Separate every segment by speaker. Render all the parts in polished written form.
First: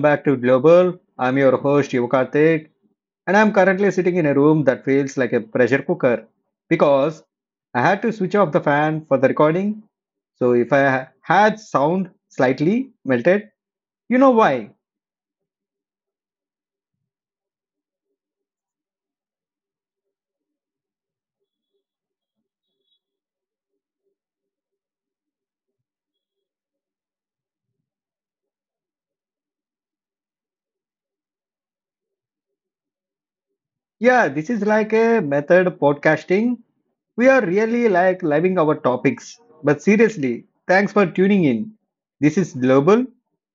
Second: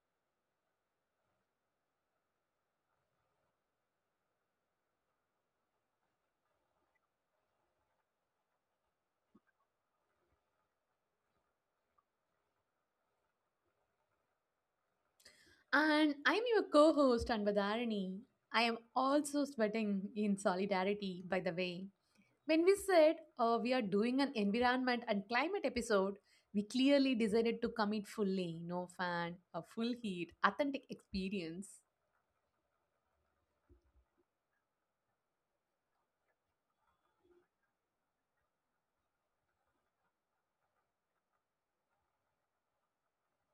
Speaker 1: back to Global. I'm your host Yukartik, and I'm currently sitting in a room that feels like a pressure cooker because I had to switch off the fan for the recording. So if I had sound slightly melted, you know why.
Speaker 2: And I'm your co host, Anbadharani. I am also sweating in solidarity, by the way. When we said we are doing an environment and climate episode, we clearly decided to commit fully, no fan, a full heat, authentic experience.
Speaker 1: Yeah, this is like a method podcasting. We are really like loving our topics. But seriously, thanks for tuning in. This is global.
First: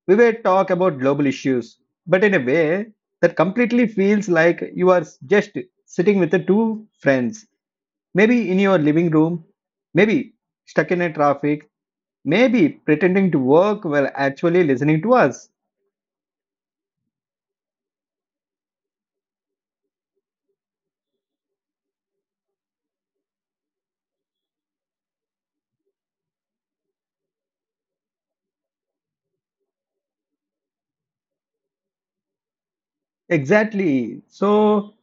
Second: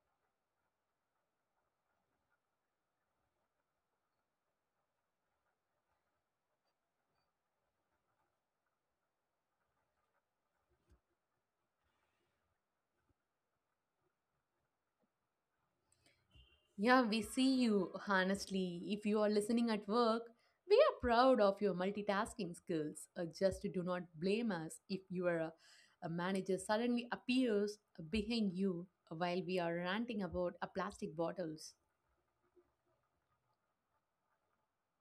Speaker 1: We will talk about global issues, but in a way that completely feels like you are just sitting with the two friends, maybe in your living room, maybe stuck in a traffic, maybe pretending to work while actually listening to us.
Speaker 2: Yeah, we see you. Honestly, if you are listening at work, we are proud of your multitasking skills. Just do not blame us if your a manager suddenly appears behind you while we are ranting about plastic bottles.
Speaker 1: Exactly. So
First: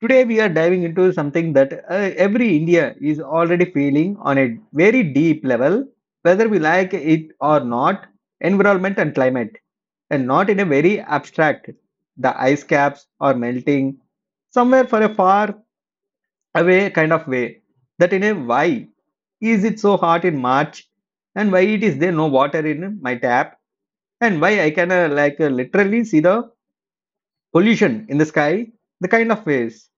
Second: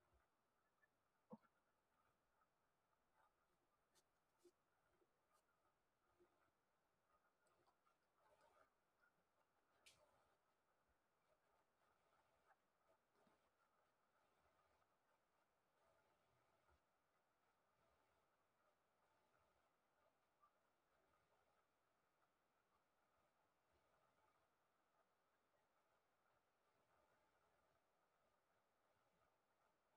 Speaker 1: today, we are diving into something that every India is already feeling on a very deep level, whether we like it or not, environment and climate, and not in a very abstract, the ice caps are melting, somewhere for a far away kind of way. That in a why is it so hot in March, and why it is there no water in my tap, and why I can literally see the pollution in the sky, the kind of ways.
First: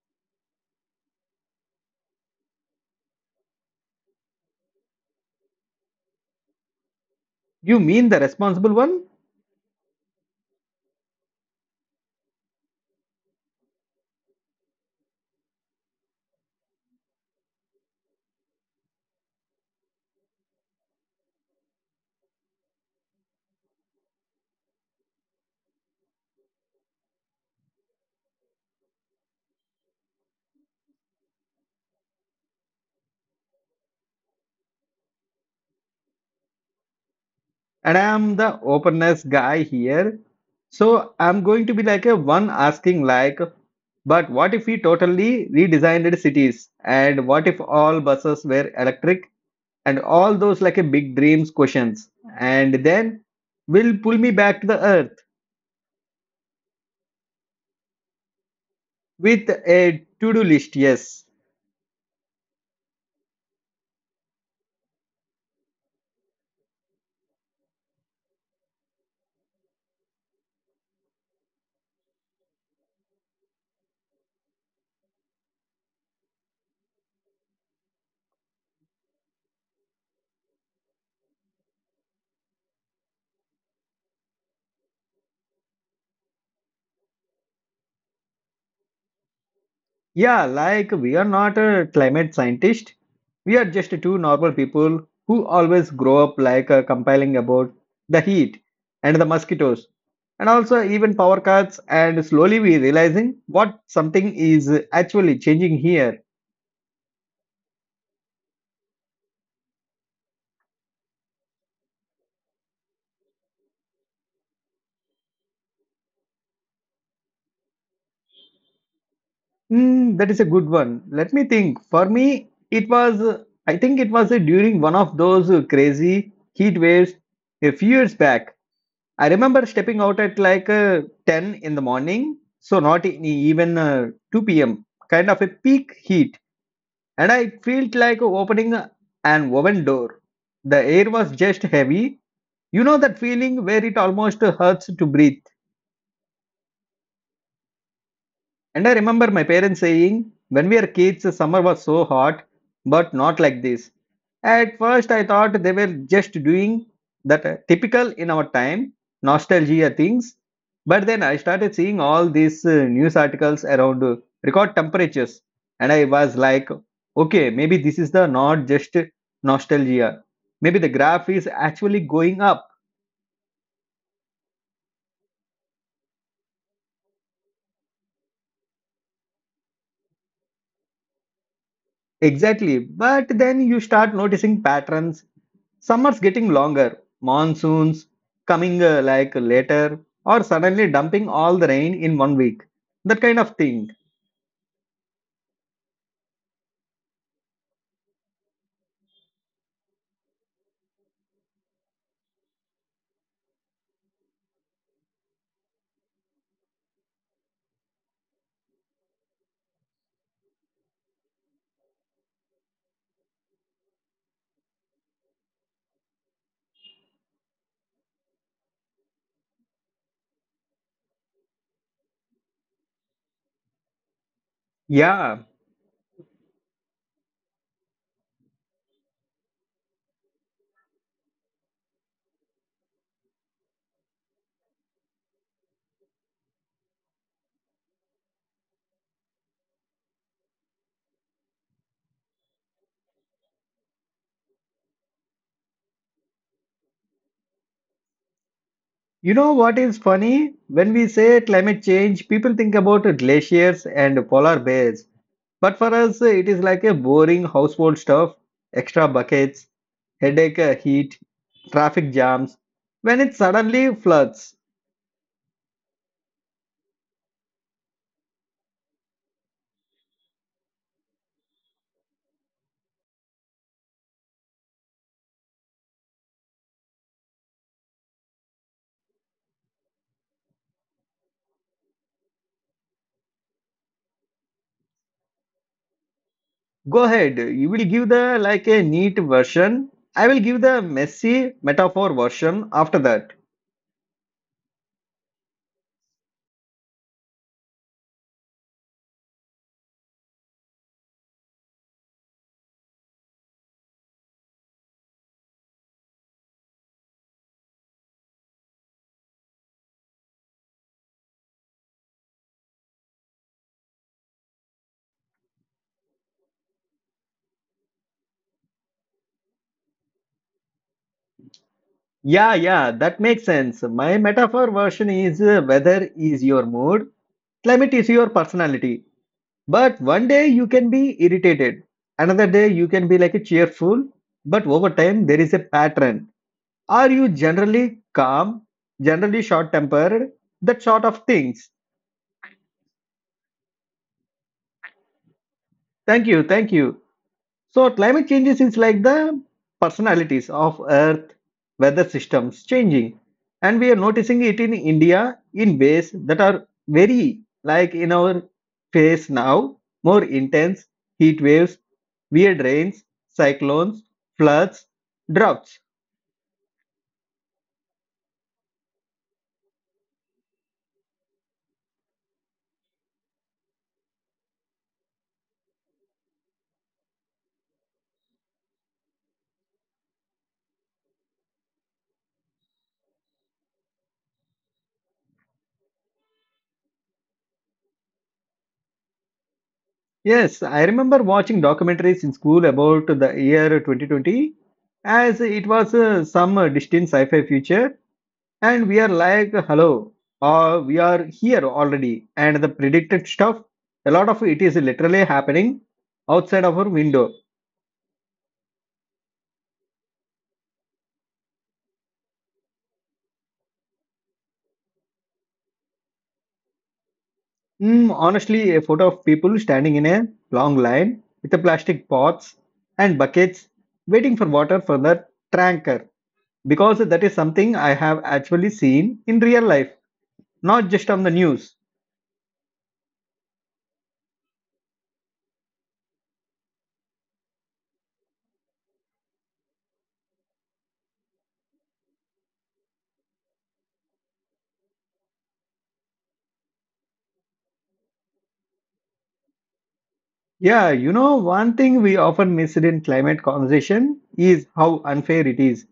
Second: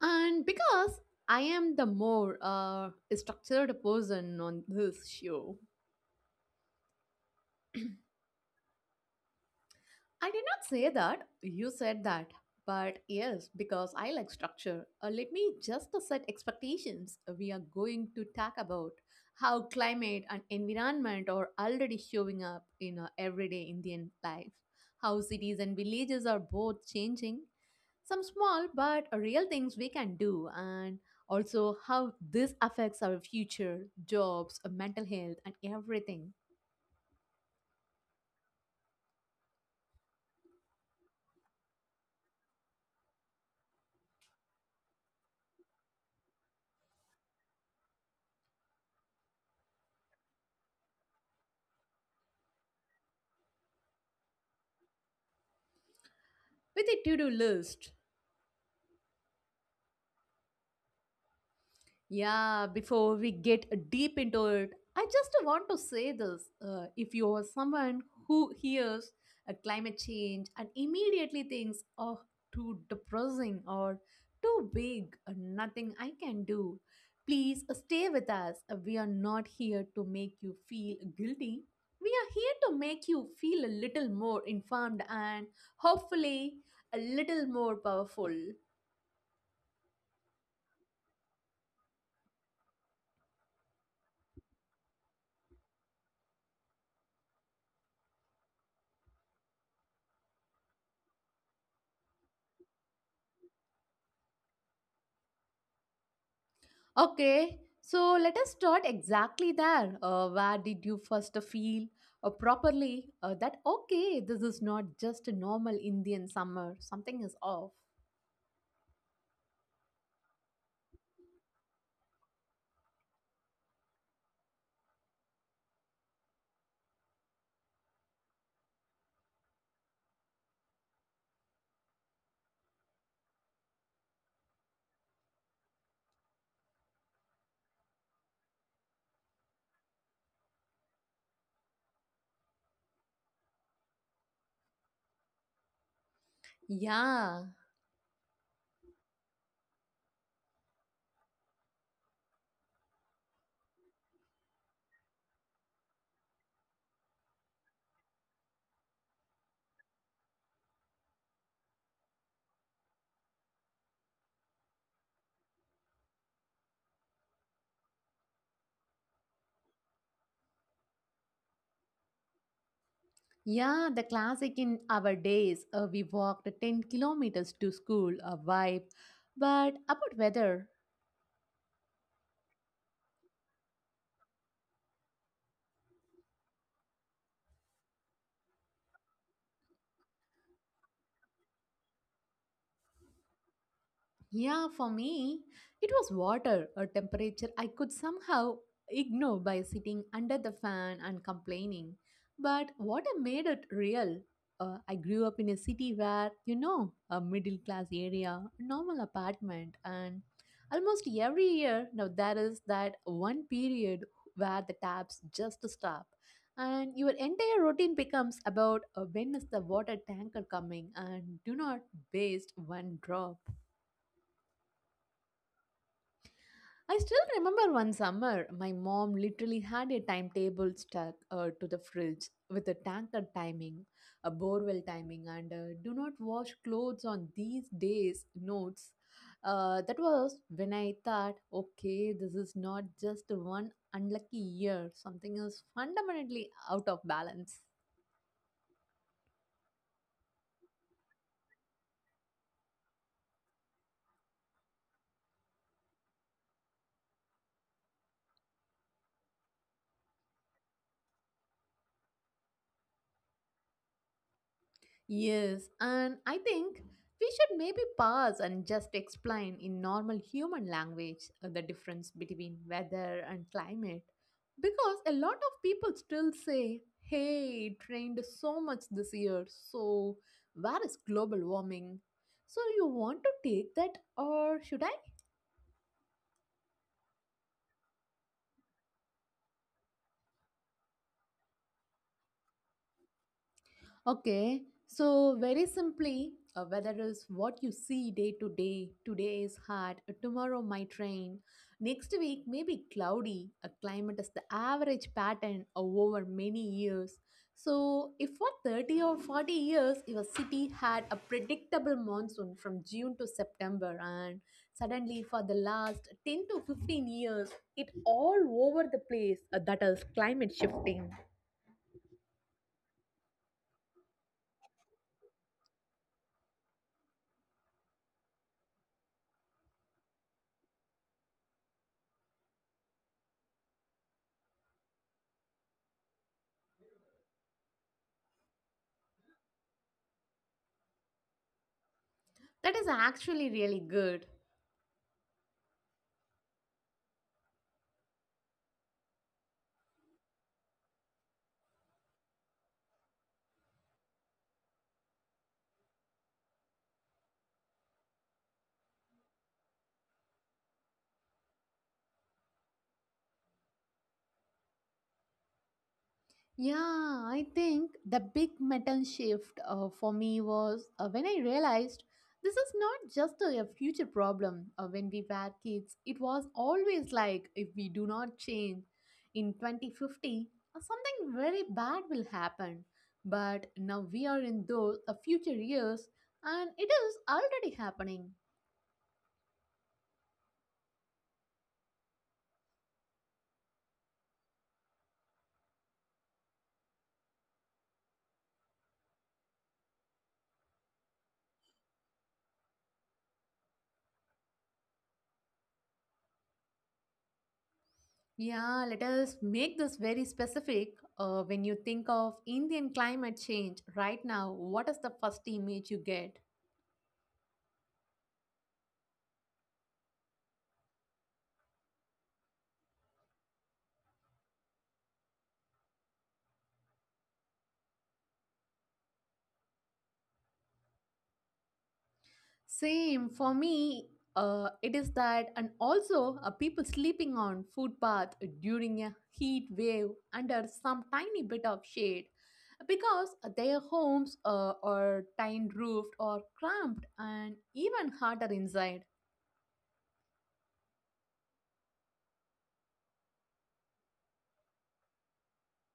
Speaker 2: And because I am the more structured person on this show,
Speaker 1: You mean the responsible one?
Speaker 2: I did not say that. You said that. But yes, because I like structure. Let me just to set expectations. We are going to talk about how climate and environment are already showing up in our everyday Indian life, how cities and villages are both changing, some small but real things we can do, and also how this affects our future, jobs, mental health, and everything.
Speaker 1: And I am the openness guy here. So I'm going to be like a one asking like, but what if we totally redesigned cities? And what if all buses were electric? And all those like a big dreams questions. And then will pull me back to the earth
Speaker 2: With a to do list.
Speaker 1: with a to-do list, yes.
Speaker 2: Yeah, before we get deep into it, I just want to say this. If you are someone who hears a climate change and immediately thinks, oh, too depressing or too big, nothing I can do, please stay with us. We are not here to make you feel guilty. We are here to make you feel a little more informed and hopefully a little more powerful.
Speaker 1: Yeah, like we are not a climate scientist. We are just two normal people who always grow up complaining about the heat and the mosquitoes and also even power cuts and slowly we realizing what something is actually changing here.
Speaker 2: Okay, so let us start exactly there. Where did you first feel properly that okay, this is not just a normal Indian summer, something is off?
Speaker 1: Hmm, that is a good one. Let me think. For me, it was, I think it was during one of those crazy heat waves a few years back. I remember stepping out at 10 in the morning, so not even 2 p.m., kind of a peak heat, and I felt like opening an oven door. The air was just heavy. You know that feeling where it almost hurts to breathe.
Speaker 2: Yeah,
Speaker 1: And I remember my parents saying, when we were kids, the summer was so hot, but not like this. At first, I thought they were just doing that typical in our time nostalgia things. But then I started seeing all these news articles around record temperatures, and I was like, okay, maybe this is the not just nostalgia. Maybe the graph is actually going up.
Speaker 2: yeah, the classic in our days. We walked 10 kilometers to school, a vibe. But about weather,
Speaker 1: Exactly. But then you start noticing patterns. Summers getting longer, monsoons coming like later, or suddenly dumping all the rain in one week. That kind of thing.
Speaker 2: yeah, for me, it was water, a temperature I could somehow ignore by sitting under the fan and complaining. But water made it real. I grew up in a city where, you know, a middle class area, normal apartment, and almost every year now there is that one period where the taps just stop. And your entire routine becomes about when is the water tanker coming and do not waste one drop.
Speaker 1: Yeah.
Speaker 2: I still remember one summer, my mom literally had a timetable stuck to the fridge with a tanker timing, a borewell timing, and do not wash clothes on these days notes. That was when I thought, okay, this is not just one unlucky year, something is fundamentally out of balance.
Speaker 1: You know what is funny? When we say climate change, people think about glaciers and polar bears. But for us, it is like a boring household stuff, extra buckets, headache, heat, traffic jams. When it suddenly floods.
Speaker 2: Yes, and I think we should maybe pause and just explain in normal human language the difference between weather and climate because a lot of people still say, hey, it rained so much this year, so where is global warming? So, you want to take that, or should I?
Speaker 1: Go ahead. You will give the like a neat version. I will give the messy metaphor version after that.
Speaker 2: Okay, so very simply, whether it's what you see day to day, today is hot, tomorrow might rain, next week may be cloudy, a climate is the average pattern over many years. So, if for 30 or 40 years your city had a predictable monsoon from June to September, and suddenly for the last 10 to 15 years, it all over the place, that is climate shifting.
Speaker 1: Yeah, yeah, that makes sense. My metaphor version is, weather is your mood, climate is your personality. But one day you can be irritated, another day you can be like a cheerful, but over time there is a pattern. Are you generally calm, generally short tempered, that sort of things?
Speaker 2: That is actually really good.
Speaker 1: Thank you, thank you. So climate changes is like the personalities of Earth weather systems changing, and we are noticing it in India in ways that are very like in our face now, more intense heat waves, weird rains, cyclones, floods, droughts.
Speaker 2: Yeah, I think the big metal shift for me was when I realized this is not just a future problem. When we were kids, it was always like if we do not change in 2050, something very bad will happen. But now we are in those future years and it is already happening.
Speaker 1: Yes, I remember watching documentaries in school about the year 2020 as it was some distant sci-fi future. And we are like, hello, we are here already. And the predicted stuff, a lot of it is literally happening outside of our window.
Speaker 2: Yeah, let us make this very specific. When you think of Indian climate change right now, what is the first image you get?
Speaker 1: Mm, honestly, a photo of people standing in a long line with the plastic pots and buckets waiting for water for the tanker. Because that is something I have actually seen in real life, not just on the news.
Speaker 2: Same for me. It is that, and also people sleeping on footpath during a heat wave under some tiny bit of shade because their homes are tin roofed or cramped and even harder inside.
Speaker 1: Yeah, you know, one thing we often miss in climate conversation is how unfair it is.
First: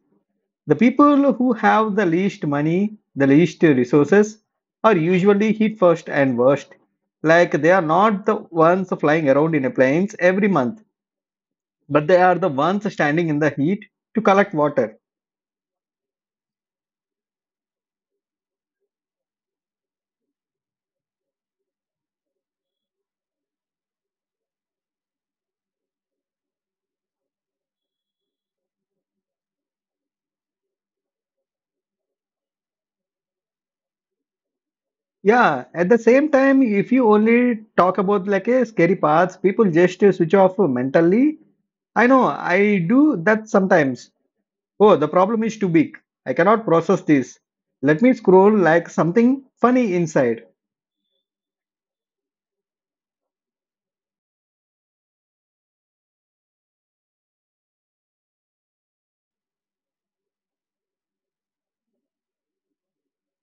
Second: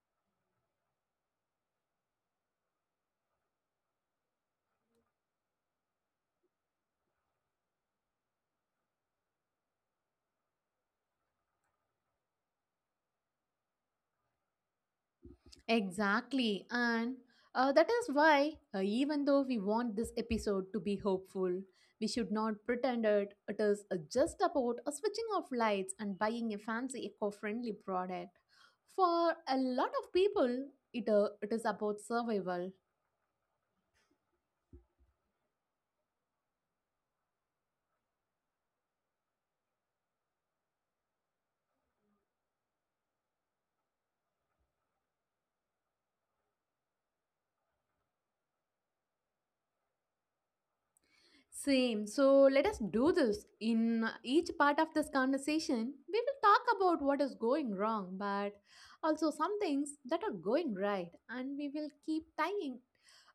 Speaker 1: The people who have the least money, the least resources, are usually hit first and worst. Like they are not the ones flying around in planes every month, but they are the ones standing in the heat to collect water.
Speaker 2: Exactly. And that is why, even though we want this episode to be hopeful, we should not pretend it is just about a switching off lights and buying a fancy eco friendly product. For a lot of people, it is about survival.
Speaker 1: Yeah, at the same time, if you only talk about like a scary parts, people just switch off mentally. I know, I do that sometimes. Oh, the problem is too big. I cannot process this. Let me scroll like something funny inside.
Speaker 2: Same. So let us do this. In each part of this conversation, we will talk about what is going wrong, but also some things that are going right, and we will keep tying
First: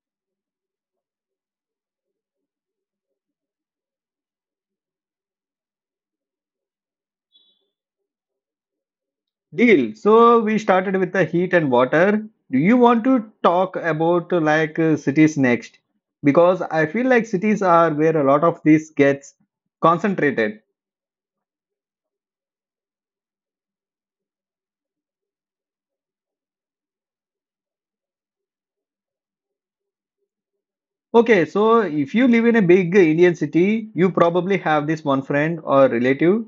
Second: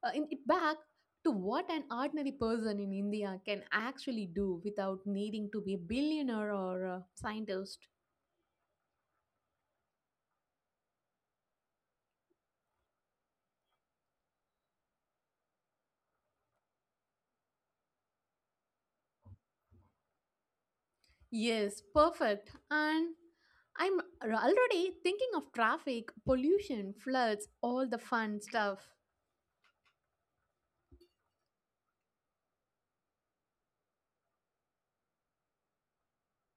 Speaker 2: in it back to what an ordinary person in India can actually do without needing to be a billionaire or a scientist.
Speaker 1: Deal. So we started with the heat and water. Do you want to talk about cities next? Because I feel like cities are where a lot of this gets concentrated.
Speaker 2: Yes, perfect. And already thinking of traffic, pollution, floods, all the fun stuff.
Speaker 1: Okay, so if you live in a big Indian city, you probably have this one friend or relative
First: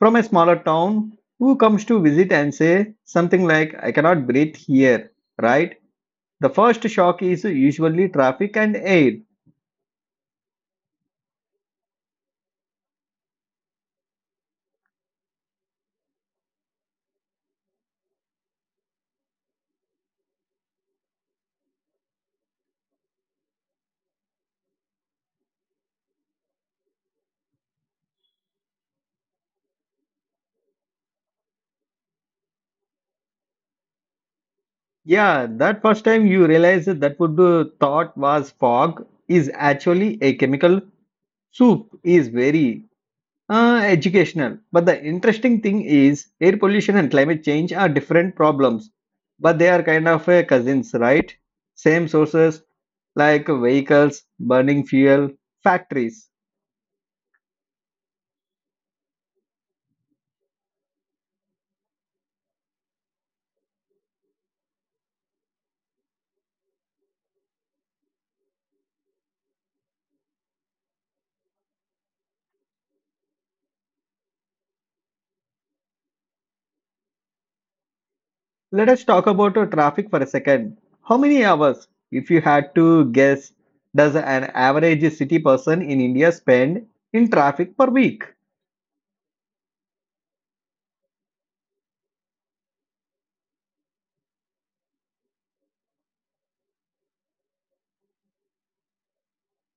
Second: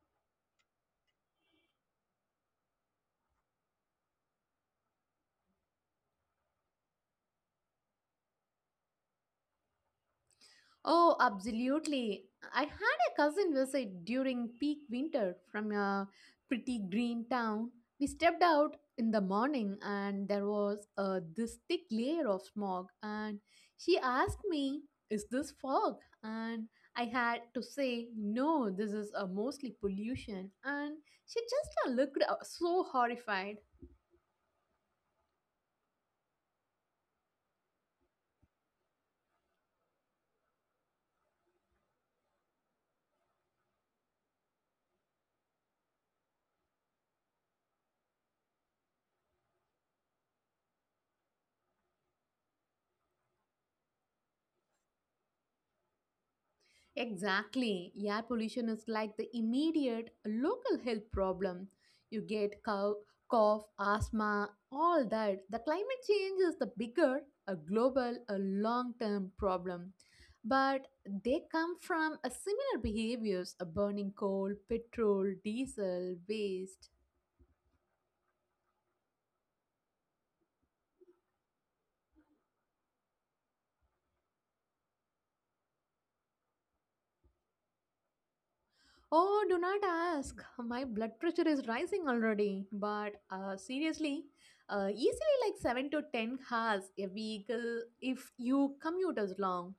Speaker 1: from a smaller town who comes to visit and say something like, I cannot breathe here, right? The first shock is usually traffic and air.
Speaker 2: Oh, absolutely. I had a cousin visit during peak winter from a pretty green town. We stepped out in the morning and there was this thick layer of smog and she asked me, "Is this fog?" and I had to say, "No, this is mostly pollution." And she just looked so horrified.
Speaker 1: Yeah, that first time you realize that that would thought was fog is actually a chemical soup is very educational. But the interesting thing is air pollution and climate change are different problems, but they are kind of cousins, right? Same sources like vehicles, burning fuel, factories.
Speaker 2: Exactly. Air pollution is like the immediate local health problem. You get cough, cough, asthma, all that. The climate change is the bigger, a global, a long-term problem. But they come from a similar behaviors, a burning coal, petrol, diesel, waste.
Speaker 1: Let us talk about traffic for a second. How many hours, if you had to guess, does an average city person in India spend in traffic per week?
Speaker 2: Oh, do not ask. My blood pressure is rising already. But seriously, easily like 7 to 10 hours a vehicle if you commute as long.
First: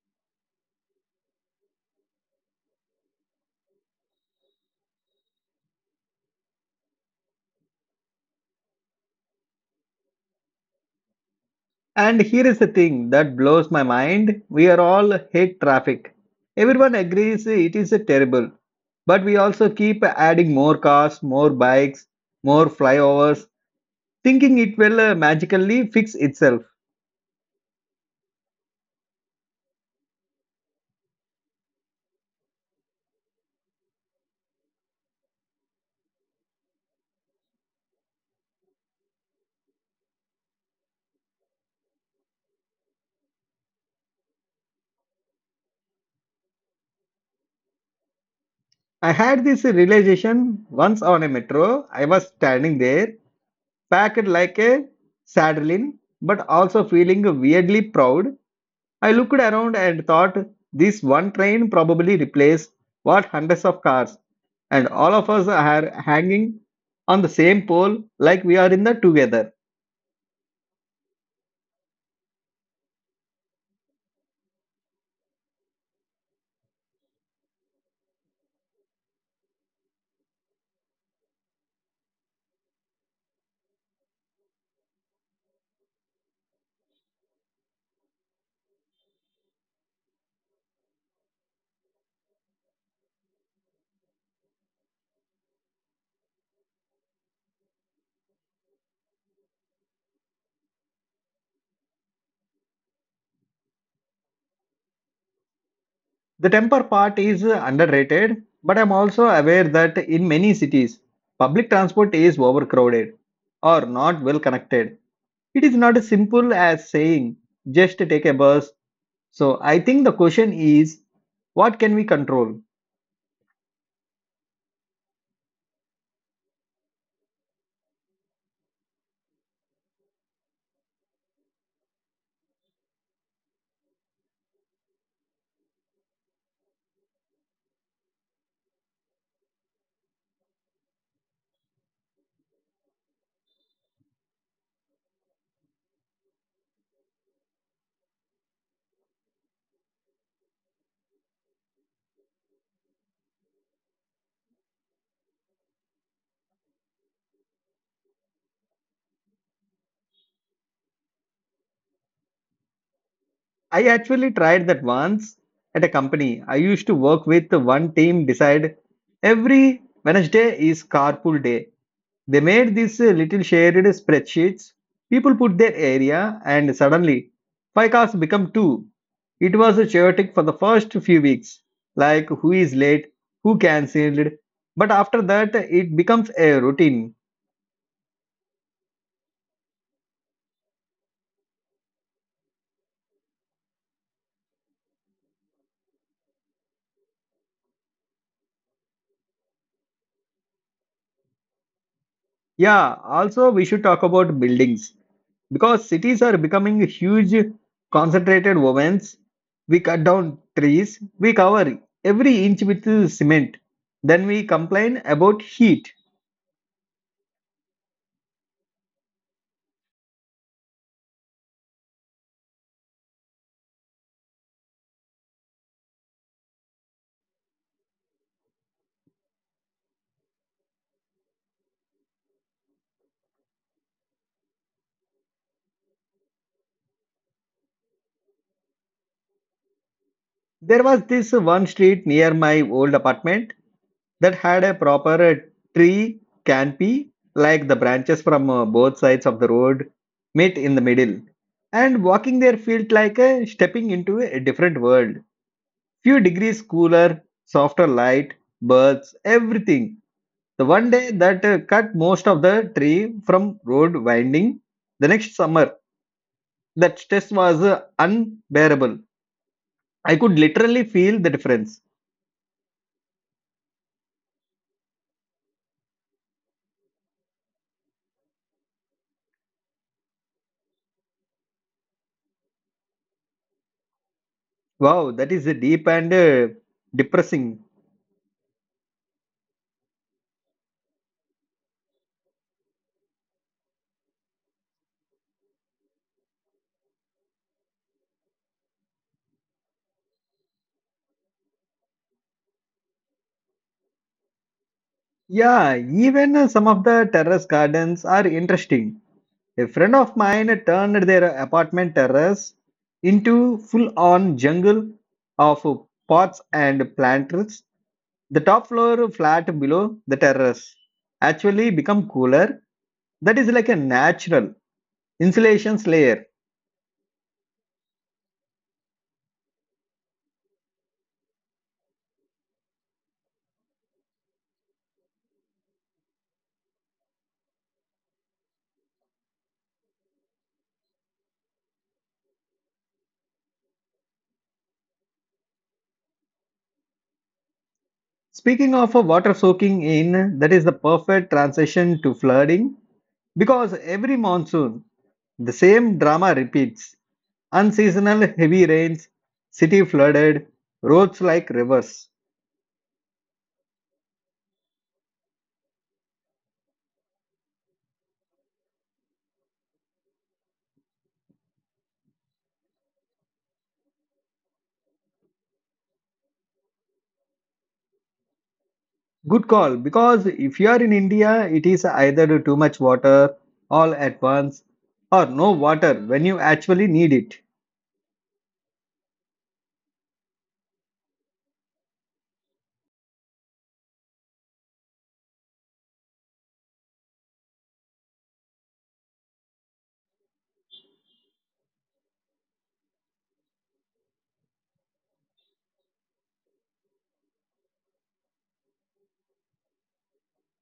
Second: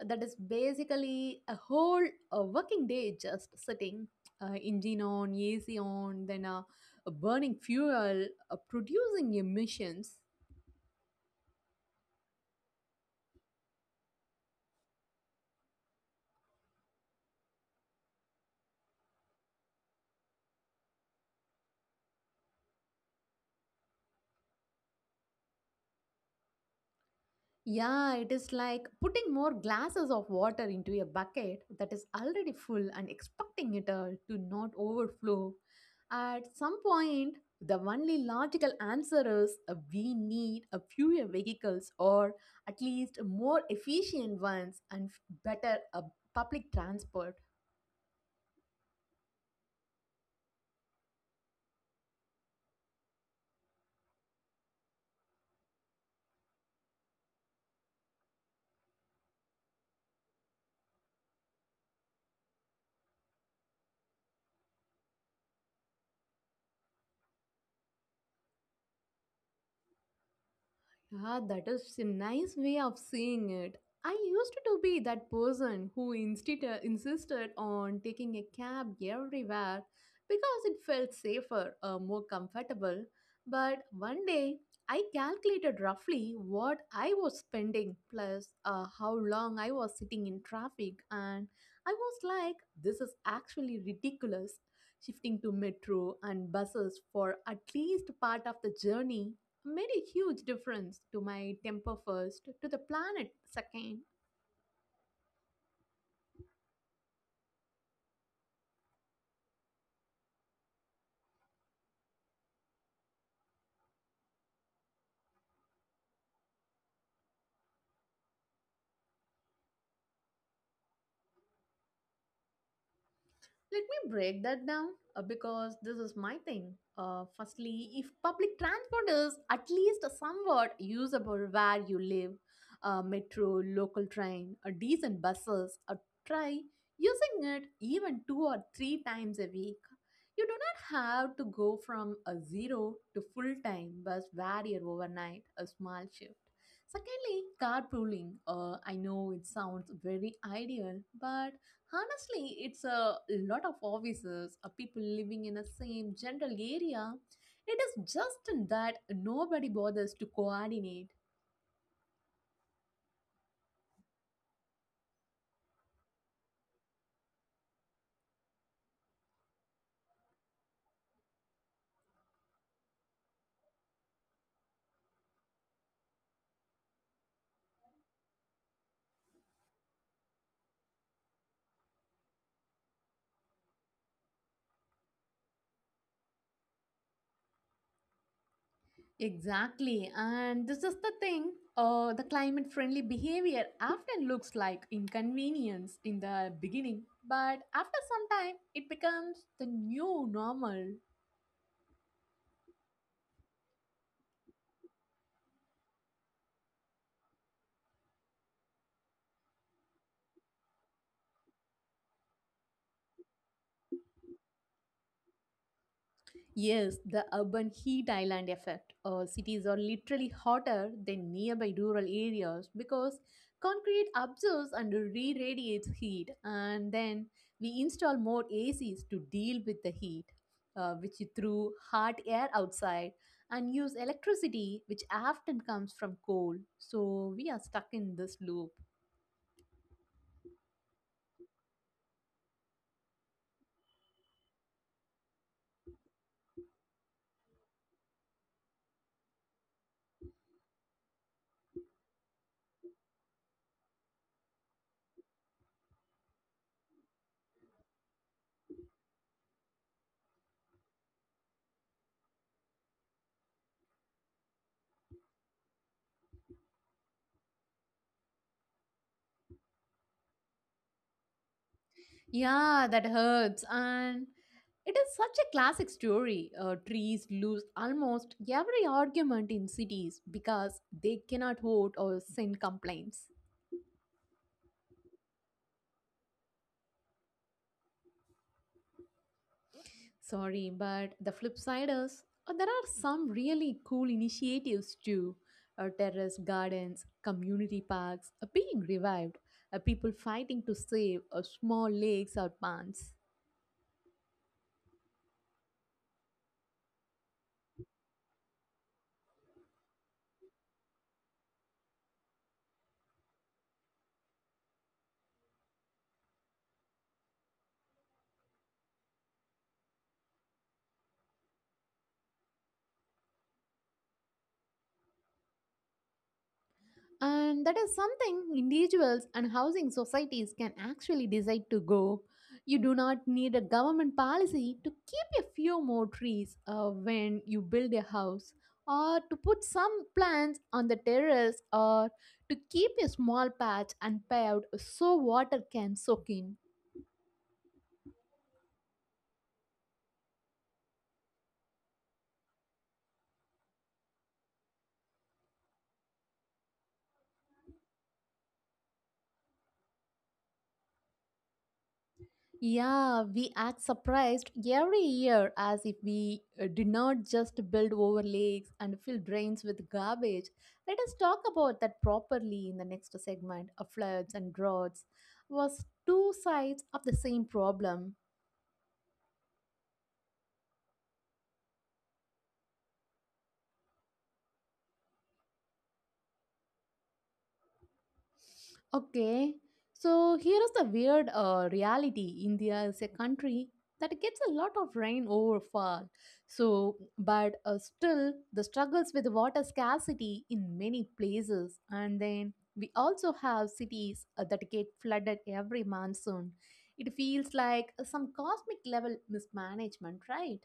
Speaker 2: That is basically a whole working day just sitting, engine on, AC on, then burning fuel, producing emissions.
Speaker 1: And here is the thing that blows my mind. We are all hate traffic. Everyone agrees it is terrible. But we also keep adding more cars, more bikes, more flyovers, thinking it will magically fix itself.
Speaker 2: Yeah, it is like putting more glasses of water into a bucket that is already full and expecting it to not overflow. At some point, the only logical answer is we need a fewer vehicles or at least more efficient ones and better public transport.
Speaker 1: I had this realization once on a metro. I was standing there packed like a saddling, but also feeling weirdly proud. I looked around and thought this one train probably replaced what hundreds of cars, and all of us are hanging on the same pole like we are in the together.
Speaker 2: Ah, that is a nice way of seeing it. I used to be that person who insisted on taking a cab everywhere because it felt safer or more comfortable. But one day, I calculated roughly what I was spending plus how long I was sitting in traffic, and I was like, this is actually ridiculous. Shifting to metro and buses for at least part of the journey made a huge difference to my temper first, to the planet second.
Speaker 1: The temper part is underrated, but I'm also aware that in many cities, public transport is overcrowded or not well connected. It is not as simple as saying just take a bus. So I think the question is, what can we control?
Speaker 2: Let me break that down because this is my thing. Firstly, if public transport is at least somewhat usable where you live, metro, local train, a decent buses, a try using it even two or three times a week. You do not have to go from a zero to full time bus where overnight, a small shift. Secondly, carpooling. I know it sounds very ideal, but honestly, it's a lot of offices, people living in the same general area. It is just that nobody bothers to coordinate.
Speaker 1: I actually tried that once at a company. I used to work with the one team decide every Wednesday is carpool day. They made these little shared spreadsheets. People put their area and suddenly five cars become two. It was chaotic for the first few weeks, like who is late, who cancelled. But after that, it becomes a routine.
Speaker 2: Exactly, and this is the thing. The climate friendly behavior often looks like inconvenience in the beginning, but after some time, it becomes the new normal.
Speaker 1: Yeah, also we should talk about buildings because cities are becoming huge concentrated ovens. We cut down trees, we cover every inch with cement. Then we complain about heat.
Speaker 2: Yes, the urban heat island effect. Cities are literally hotter than nearby rural areas because concrete absorbs and re radiates heat, and then we install more ACs to deal with the heat, which you through hot air outside, and use electricity, which often comes from coal. So we are stuck in this loop.
Speaker 1: There was this one street near my old apartment that had a proper tree canopy, like the branches from both sides of the road meet in the middle. And walking there felt like stepping into a different world. Few degrees cooler, softer light, birds, everything. The one day that cut most of the tree from road winding, the next summer, that stress was unbearable. I could literally feel the difference.
Speaker 2: Yeah, that hurts. And it is such a classic story. Trees lose almost every argument in cities because they cannot vote or send complaints.
Speaker 1: Wow, that is deep and depressing.
Speaker 2: Sorry, but the flip side is there are some really cool initiatives too. Terrace gardens, community parks are being revived. People fighting to save small lakes or ponds.
Speaker 1: Yeah, even some of the terrace gardens are interesting. A friend of mine turned their apartment terrace into full on jungle of pots and planters, the top floor flat below the terrace actually become cooler, that is like a natural insulation layer.
Speaker 2: And that is something individuals and housing societies can actually decide to go. You do not need a government policy to keep a few more trees when you build a house, or to put some plants on the terrace, or to keep a small patch unpaved so water can soak in.
Speaker 1: Speaking of water soaking in, that is the perfect transition to flooding because every monsoon the same drama repeats, unseasonal heavy rains, city flooded, roads like rivers.
Speaker 2: Yeah, we act surprised every year as if we did not just build over lakes and fill drains with garbage. Let us talk about that properly in the next segment. Floods and droughts was two sides of the same problem.
Speaker 1: Good call, because if you are in india it is either too much water all at once or no water when you actually need it.
Speaker 2: Okay, so here is the weird reality. India is a country that gets a lot of rain over. So, but still, the struggles with water scarcity in many places. And then we also have cities that get flooded every monsoon. It feels like some cosmic level mismanagement, right?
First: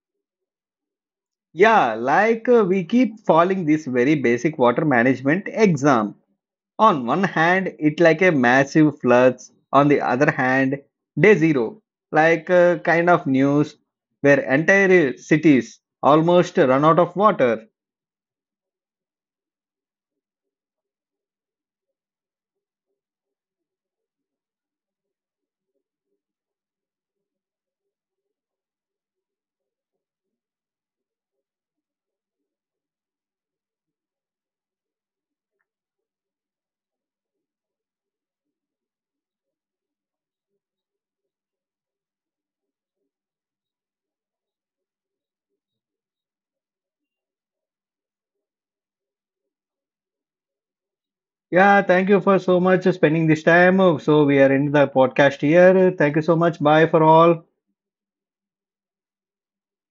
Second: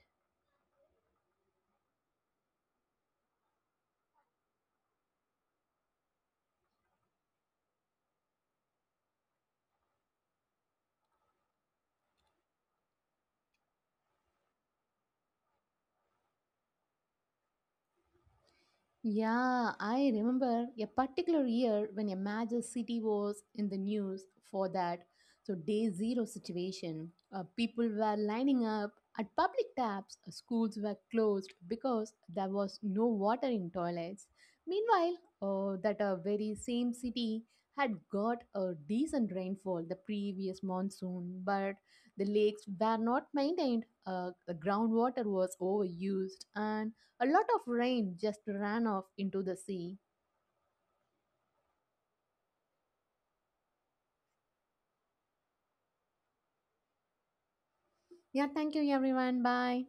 Speaker 1: Yeah, we keep following this very basic water management exam. On one hand, it like a massive floods. On the other hand, day zero, kind of news where entire cities almost run out of water.
Speaker 2: Yeah, I remember a particular year when a major city was in the news for that. So, day zero situation. People were lining up at public taps, schools were closed because there was no water in toilets. Meanwhile, that very same city had got a decent rainfall the previous monsoon, but the lakes were not maintained, the groundwater was overused, and a lot of rain just ran off into the sea.
Speaker 1: Yeah, thank you for so much spending this time. So we are in the podcast here. Thank you so much. Bye for all.
Speaker 2: Yeah, thank you everyone. Bye.